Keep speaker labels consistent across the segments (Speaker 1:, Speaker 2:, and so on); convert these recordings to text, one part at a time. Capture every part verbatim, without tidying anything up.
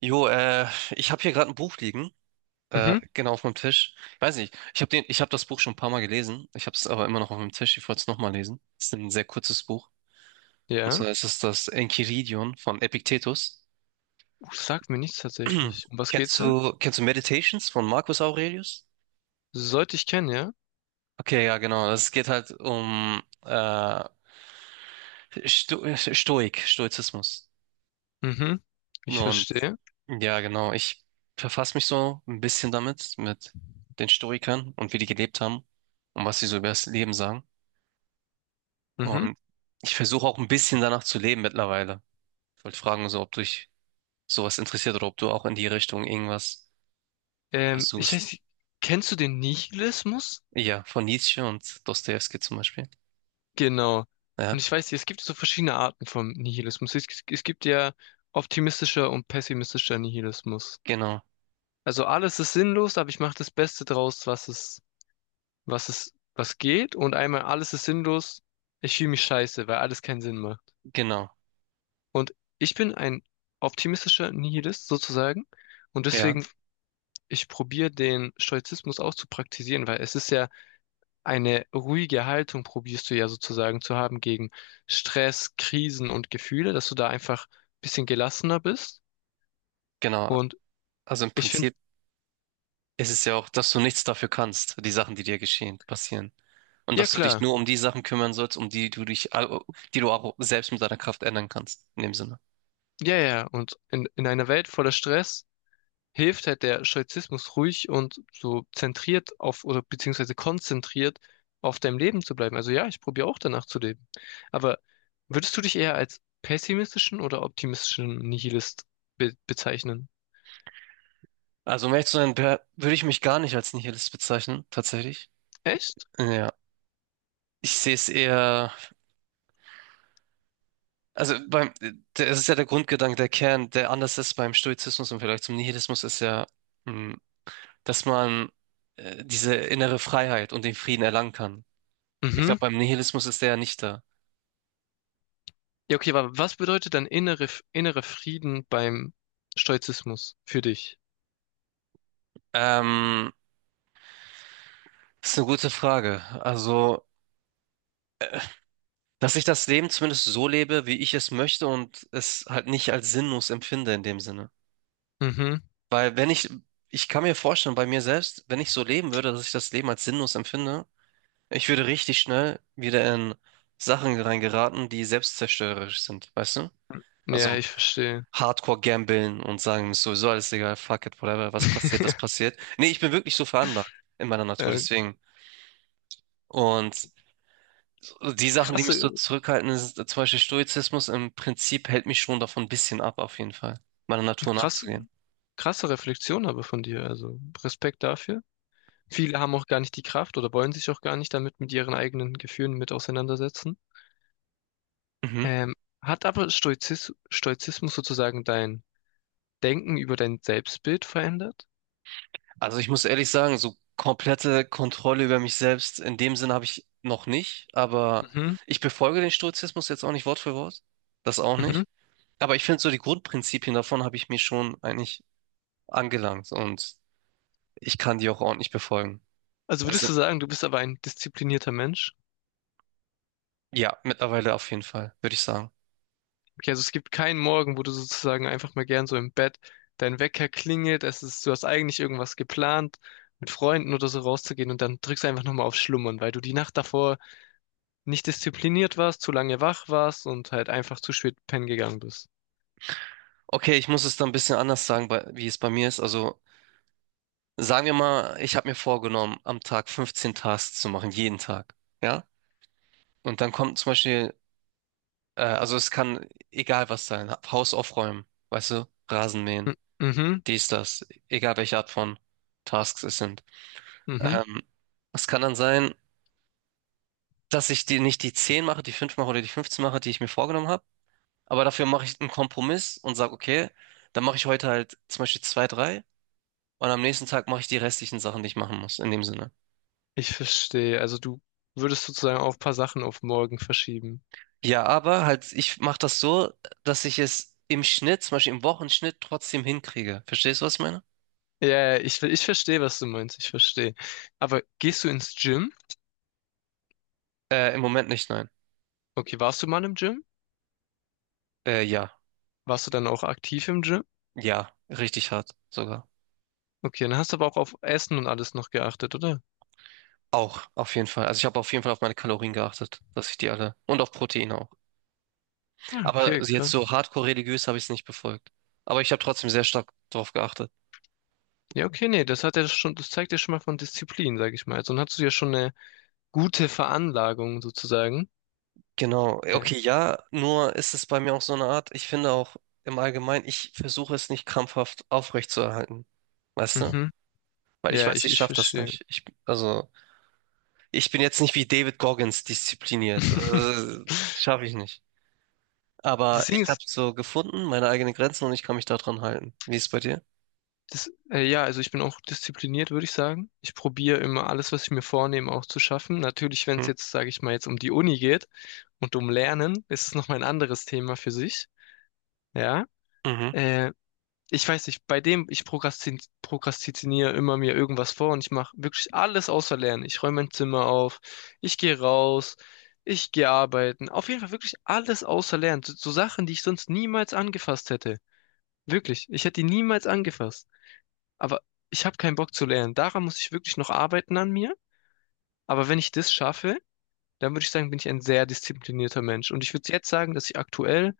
Speaker 1: Jo, äh, ich habe hier gerade ein Buch liegen, äh,
Speaker 2: Mhm.
Speaker 1: genau auf meinem Tisch. Ich weiß nicht, ich habe den, ich habe das Buch schon ein paar Mal gelesen. Ich habe es aber immer noch auf meinem Tisch. Ich wollte es nochmal lesen. Es ist ein sehr kurzes Buch. Und
Speaker 2: Ja.
Speaker 1: zwar ist es das Enchiridion von Epiktetus.
Speaker 2: Uh, sagt mir nichts tatsächlich. Um was
Speaker 1: Kennst
Speaker 2: geht's da?
Speaker 1: du, kennst du Meditations von Marcus Aurelius?
Speaker 2: Sollte ich kennen, ja?
Speaker 1: Okay, ja, genau. Es geht halt um äh, Sto Stoik, Stoizismus.
Speaker 2: Mhm. Ich
Speaker 1: Und
Speaker 2: verstehe.
Speaker 1: ja, genau, ich verfasse mich so ein bisschen damit, mit den Stoikern und wie die gelebt haben und was sie so über das Leben sagen.
Speaker 2: Mhm.
Speaker 1: Und ich versuche auch ein bisschen danach zu leben mittlerweile. Ich wollte fragen, so, ob dich sowas interessiert oder ob du auch in die Richtung irgendwas
Speaker 2: Ähm, ich
Speaker 1: versuchst.
Speaker 2: weiß, kennst du den Nihilismus?
Speaker 1: Ja, von Nietzsche und Dostojewski zum Beispiel.
Speaker 2: Genau. Und
Speaker 1: Ja,
Speaker 2: ich weiß, es gibt so verschiedene Arten vom Nihilismus. Es, es gibt ja optimistischer und pessimistischer Nihilismus.
Speaker 1: genau,
Speaker 2: Also alles ist sinnlos, aber ich mache das Beste draus, was es, was es, was geht. Und einmal alles ist sinnlos, ich fühle mich scheiße, weil alles keinen Sinn macht.
Speaker 1: genau,
Speaker 2: Und ich bin ein optimistischer Nihilist sozusagen. Und
Speaker 1: ja,
Speaker 2: deswegen, ich probiere den Stoizismus auch zu praktizieren, weil es ist ja eine ruhige Haltung, probierst du ja sozusagen zu haben gegen Stress, Krisen und Gefühle, dass du da einfach ein bisschen gelassener bist.
Speaker 1: genau.
Speaker 2: Und
Speaker 1: Also im
Speaker 2: ich finde,
Speaker 1: Prinzip. Es ist ja auch, dass du nichts dafür kannst, die Sachen, die dir geschehen, passieren. Und
Speaker 2: ja
Speaker 1: dass du dich
Speaker 2: klar,
Speaker 1: nur um die Sachen kümmern sollst, um die du dich, au- die du auch selbst mit deiner Kraft ändern kannst, in dem Sinne.
Speaker 2: ja, ja. Und in, in einer Welt voller Stress hilft halt der Stoizismus ruhig und so zentriert auf oder beziehungsweise konzentriert auf deinem Leben zu bleiben. Also ja, ich probiere auch danach zu leben. Aber würdest du dich eher als pessimistischen oder optimistischen Nihilist be bezeichnen?
Speaker 1: Also, um ehrlich zu sein, wär- würde ich mich gar nicht als Nihilist bezeichnen, tatsächlich.
Speaker 2: Echt?
Speaker 1: Ja. Ich sehe es eher, also beim, der- es ist ja der Grundgedanke, der Kern, der anders ist beim Stoizismus und vielleicht zum Nihilismus, ist ja, mh, dass man äh, diese innere Freiheit und den Frieden erlangen kann. Ich
Speaker 2: Mhm.
Speaker 1: glaube, beim Nihilismus ist der ja nicht da.
Speaker 2: Ja, okay, aber was bedeutet dann innere, innere Frieden beim Stoizismus für dich?
Speaker 1: Ähm, Das ist eine gute Frage. Also, dass ich das Leben zumindest so lebe, wie ich es möchte und es halt nicht als sinnlos empfinde in dem Sinne.
Speaker 2: Mhm.
Speaker 1: Weil wenn ich, ich kann mir vorstellen, bei mir selbst, wenn ich so leben würde, dass ich das Leben als sinnlos empfinde, ich würde richtig schnell wieder in Sachen reingeraten, die selbstzerstörerisch sind, weißt du?
Speaker 2: Ja,
Speaker 1: Also
Speaker 2: ich verstehe.
Speaker 1: Hardcore gambeln und sagen, ist sowieso alles egal, fuck it, whatever, was passiert, das passiert. Nee, ich bin wirklich so veranlagt in meiner Natur,
Speaker 2: Äh,
Speaker 1: deswegen. Und die Sachen, die mich so
Speaker 2: Krasse,
Speaker 1: zurückhalten, ist zum Beispiel Stoizismus im Prinzip hält mich schon davon ein bisschen ab, auf jeden Fall, meiner Natur
Speaker 2: krass,
Speaker 1: nachzugehen.
Speaker 2: krasse Reflexion aber von dir. Also Respekt dafür. Viele haben auch gar nicht die Kraft oder wollen sich auch gar nicht damit mit ihren eigenen Gefühlen mit auseinandersetzen.
Speaker 1: Mhm.
Speaker 2: Ähm, Hat aber Stoizis Stoizismus sozusagen dein Denken über dein Selbstbild verändert?
Speaker 1: Also ich muss ehrlich sagen, so komplette Kontrolle über mich selbst, in dem Sinne habe ich noch nicht, aber
Speaker 2: Mhm,
Speaker 1: ich befolge den Stoizismus jetzt auch nicht Wort für Wort. Das auch
Speaker 2: mhm.
Speaker 1: nicht. Aber ich finde so die Grundprinzipien davon habe ich mir schon eigentlich angelangt und ich kann die auch ordentlich befolgen.
Speaker 2: Also würdest
Speaker 1: Also
Speaker 2: du sagen, du bist aber ein disziplinierter Mensch?
Speaker 1: ja, mittlerweile auf jeden Fall, würde ich sagen.
Speaker 2: Okay, also es gibt keinen Morgen, wo du sozusagen einfach mal gern so im Bett dein Wecker klingelt, es ist, du hast eigentlich irgendwas geplant, mit Freunden oder so rauszugehen und dann drückst du einfach nochmal auf Schlummern, weil du die Nacht davor nicht diszipliniert warst, zu lange wach warst und halt einfach zu spät pennen gegangen bist.
Speaker 1: Okay, ich muss es dann ein bisschen anders sagen, bei- wie es bei mir ist. Also sagen wir mal, ich habe mir vorgenommen, am Tag fünfzehn Tasks zu machen, jeden Tag. Ja? Und dann kommt zum Beispiel, äh, also es kann egal was sein, Haus aufräumen, weißt du, Rasen mähen,
Speaker 2: M- Mhm,
Speaker 1: dies, das, egal welche Art von Tasks es sind.
Speaker 2: mhm.
Speaker 1: Ähm, es kann dann sein, dass ich die nicht die zehn mache, die fünf mache oder die fünfzehn mache, die ich mir vorgenommen habe, aber dafür mache ich einen Kompromiss und sage, okay, dann mache ich heute halt zum Beispiel zwei, drei und am nächsten Tag mache ich die restlichen Sachen, die ich machen muss, in dem Sinne.
Speaker 2: Ich verstehe. Also du würdest sozusagen auch ein paar Sachen auf morgen verschieben.
Speaker 1: Ja, aber halt, ich mache das so, dass ich es im Schnitt, zum Beispiel im Wochenschnitt, trotzdem hinkriege. Verstehst du, was ich meine?
Speaker 2: Ja, ja, ich, ver- ich verstehe, was du meinst. Ich verstehe. Aber gehst du ins Gym?
Speaker 1: Äh, im Moment nicht, nein.
Speaker 2: Okay, warst du mal im Gym?
Speaker 1: Äh, ja,
Speaker 2: Warst du dann auch aktiv im Gym?
Speaker 1: ja, richtig hart sogar.
Speaker 2: Okay, dann hast du aber auch auf Essen und alles noch geachtet, oder?
Speaker 1: Auch, auf jeden Fall. Also ich habe auf jeden Fall auf meine Kalorien geachtet, dass ich die alle und auf Proteine auch.
Speaker 2: Ja,
Speaker 1: Aber
Speaker 2: okay,
Speaker 1: jetzt so
Speaker 2: krass.
Speaker 1: hardcore religiös habe ich es nicht befolgt. Aber ich habe trotzdem sehr stark darauf geachtet.
Speaker 2: Ja, okay, nee, das hat ja schon, das zeigt ja schon mal von Disziplin, sag ich mal. Also, dann hast du ja schon eine gute Veranlagung sozusagen.
Speaker 1: Genau.
Speaker 2: Ja,
Speaker 1: Okay, ja, nur ist es bei mir auch so eine Art, ich finde auch im Allgemeinen, ich versuche es nicht krampfhaft aufrechtzuerhalten. Weißt du?
Speaker 2: mhm.
Speaker 1: Weil ich
Speaker 2: Ja,
Speaker 1: weiß,
Speaker 2: ich,
Speaker 1: ich
Speaker 2: ich
Speaker 1: schaffe das
Speaker 2: verstehe.
Speaker 1: nicht. Ich, also, ich bin jetzt nicht wie David Goggins diszipliniert. Also, schaffe ich nicht. Aber
Speaker 2: Das Ding
Speaker 1: ich
Speaker 2: ist,
Speaker 1: habe so gefunden, meine eigenen Grenzen und ich kann mich daran halten. Wie ist es bei dir?
Speaker 2: das, äh, ja, also ich bin auch diszipliniert, würde ich sagen. Ich probiere immer alles, was ich mir vornehme, auch zu schaffen. Natürlich, wenn es
Speaker 1: Hm?
Speaker 2: jetzt, sage ich mal, jetzt um die Uni geht und um Lernen, ist es nochmal ein anderes Thema für sich. Ja,
Speaker 1: Mhm.
Speaker 2: äh, ich weiß nicht, bei dem, ich prokrastin prokrastiniere immer mir irgendwas vor und ich mache wirklich alles außer Lernen. Ich räume mein Zimmer auf, ich gehe raus, ich gehe arbeiten. Auf jeden Fall wirklich alles außer Lernen. So, so Sachen, die ich sonst niemals angefasst hätte. Wirklich, ich hätte die niemals angefasst. Aber ich habe keinen Bock zu lernen. Daran muss ich wirklich noch arbeiten an mir. Aber wenn ich das schaffe, dann würde ich sagen, bin ich ein sehr disziplinierter Mensch. Und ich würde jetzt sagen, dass ich aktuell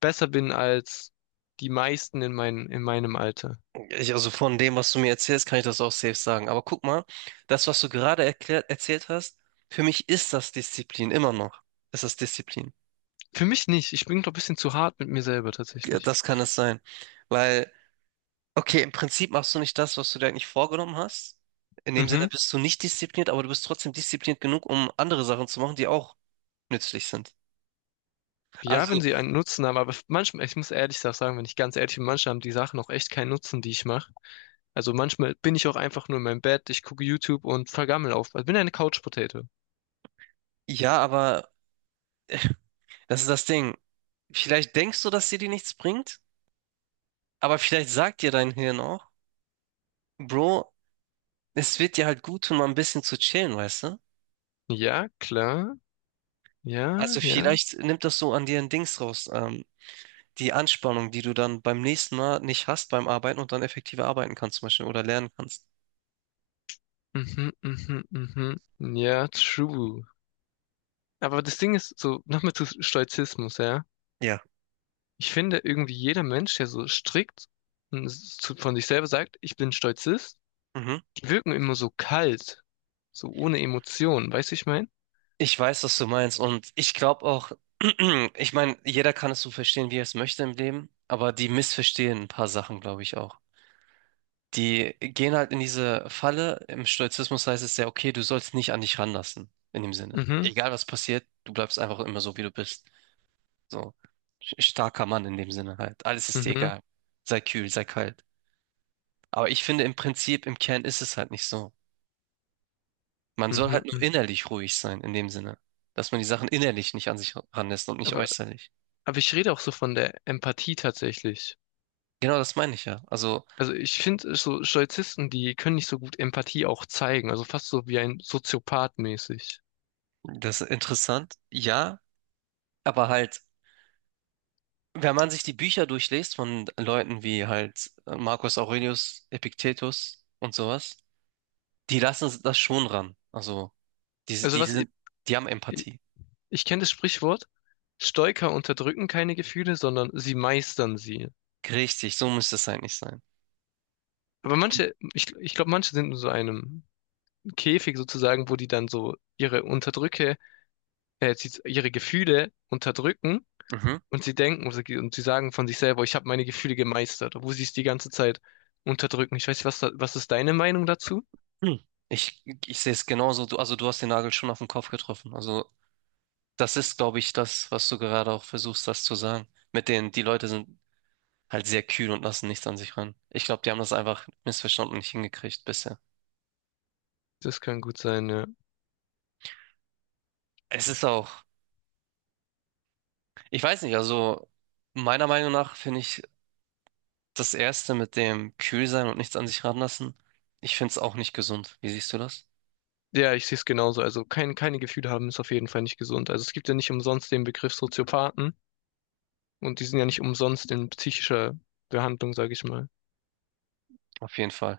Speaker 2: besser bin als die meisten in mein, in meinem Alter.
Speaker 1: Ich, also von dem, was du mir erzählst, kann ich das auch safe sagen. Aber guck mal, das, was du gerade erklärt, erzählt hast, für mich ist das Disziplin immer noch. Ist das Disziplin?
Speaker 2: Für mich nicht. Ich bin doch ein bisschen zu hart mit mir selber
Speaker 1: Ja,
Speaker 2: tatsächlich.
Speaker 1: das kann es sein. Weil okay, im Prinzip machst du nicht das, was du dir eigentlich vorgenommen hast. In dem Sinne
Speaker 2: Mhm.
Speaker 1: bist du nicht diszipliniert, aber du bist trotzdem diszipliniert genug, um andere Sachen zu machen, die auch nützlich sind.
Speaker 2: Ja,
Speaker 1: Also,
Speaker 2: wenn sie einen Nutzen haben, aber manchmal, ich muss ehrlich sagen, wenn ich ganz ehrlich bin, manchmal haben die Sachen auch echt keinen Nutzen, die ich mache. Also manchmal bin ich auch einfach nur in meinem Bett, ich gucke YouTube und vergammel auf. Also bin eine Couch-Potato.
Speaker 1: ja, aber das ist das Ding. Vielleicht denkst du, dass dir die nichts bringt, aber vielleicht sagt dir dein Hirn auch, Bro, es wird dir halt gut tun, mal ein bisschen zu chillen, weißt du?
Speaker 2: Ja, klar. Ja,
Speaker 1: Also
Speaker 2: ja.
Speaker 1: vielleicht nimmt das so an dir ein Dings raus, ähm, die Anspannung, die du dann beim nächsten Mal nicht hast beim Arbeiten und dann effektiver arbeiten kannst zum Beispiel oder lernen kannst.
Speaker 2: Mhm, mhm, mhm. Ja, true. Aber das Ding ist so, nochmal zu Stoizismus, ja.
Speaker 1: Ja.
Speaker 2: Ich finde irgendwie jeder Mensch, der so strikt und s- zu- von sich selber sagt, ich bin Stoizist,
Speaker 1: Mhm.
Speaker 2: die wirken immer so kalt, so ohne Emotionen, weißt du, ich mein?
Speaker 1: Ich weiß, was du meinst und ich glaube auch, ich meine, jeder kann es so verstehen, wie er es möchte im Leben, aber die missverstehen ein paar Sachen, glaube ich auch. Die gehen halt in diese Falle. Im Stoizismus heißt es ja, okay, du sollst nicht an dich ranlassen, in dem Sinne.
Speaker 2: Mhm,
Speaker 1: Egal was passiert, du bleibst einfach immer so, wie du bist. So sch- starker Mann in dem Sinne halt. Alles ist dir
Speaker 2: mhm,
Speaker 1: egal. Sei kühl, sei kalt. Aber ich finde im Prinzip, im Kern ist es halt nicht so. Man soll
Speaker 2: mhm,
Speaker 1: halt nur
Speaker 2: mhm.
Speaker 1: innerlich ruhig sein, in dem Sinne, dass man die Sachen innerlich nicht an sich ranlässt und nicht
Speaker 2: Aber,
Speaker 1: äußerlich.
Speaker 2: aber ich rede auch so von der Empathie tatsächlich.
Speaker 1: Genau, das meine ich ja. Also,
Speaker 2: Also ich finde so Stoizisten, die können nicht so gut Empathie auch zeigen, also fast so wie ein Soziopath mäßig.
Speaker 1: das ist interessant, ja, aber halt, wenn man sich die Bücher durchliest von Leuten wie halt äh, Marcus Aurelius, Epiktetus und sowas, die lassen das schon ran. Also, die,
Speaker 2: Also
Speaker 1: die
Speaker 2: was,
Speaker 1: sind, die haben Empathie.
Speaker 2: ich kenne das Sprichwort, Stoiker unterdrücken keine Gefühle, sondern sie meistern sie.
Speaker 1: Richtig, so müsste es eigentlich sein.
Speaker 2: Aber
Speaker 1: Und,
Speaker 2: manche, ich, ich glaube, manche sind in so einem Käfig sozusagen, wo die dann so ihre Unterdrücke, äh, sie- ihre Gefühle unterdrücken
Speaker 1: mhm.
Speaker 2: und sie denken und sie, und sie sagen von sich selber, ich habe meine Gefühle gemeistert, obwohl sie es die ganze Zeit unterdrücken. Ich weiß nicht, was, da, was ist deine Meinung dazu?
Speaker 1: Hm. Ich, ich sehe es genauso. Du, also, du hast den Nagel schon auf den Kopf getroffen. Also, das ist, glaube ich, das, was du gerade auch versuchst, das zu sagen. Mit denen, die Leute sind halt sehr kühl und lassen nichts an sich ran. Ich glaube, die haben das einfach missverstanden und nicht hingekriegt bisher.
Speaker 2: Das kann gut sein, ja.
Speaker 1: Es ist auch, ich weiß nicht, also meiner Meinung nach finde ich das Erste mit dem kühl sein und nichts an sich ranlassen, ich finde es auch nicht gesund. Wie siehst du das?
Speaker 2: Ja, ich sehe es genauso. Also kein, keine Gefühle haben ist auf jeden Fall nicht gesund. Also es gibt ja nicht umsonst den Begriff Soziopathen. Und die sind ja nicht umsonst in psychischer Behandlung, sage ich mal.
Speaker 1: Auf jeden Fall.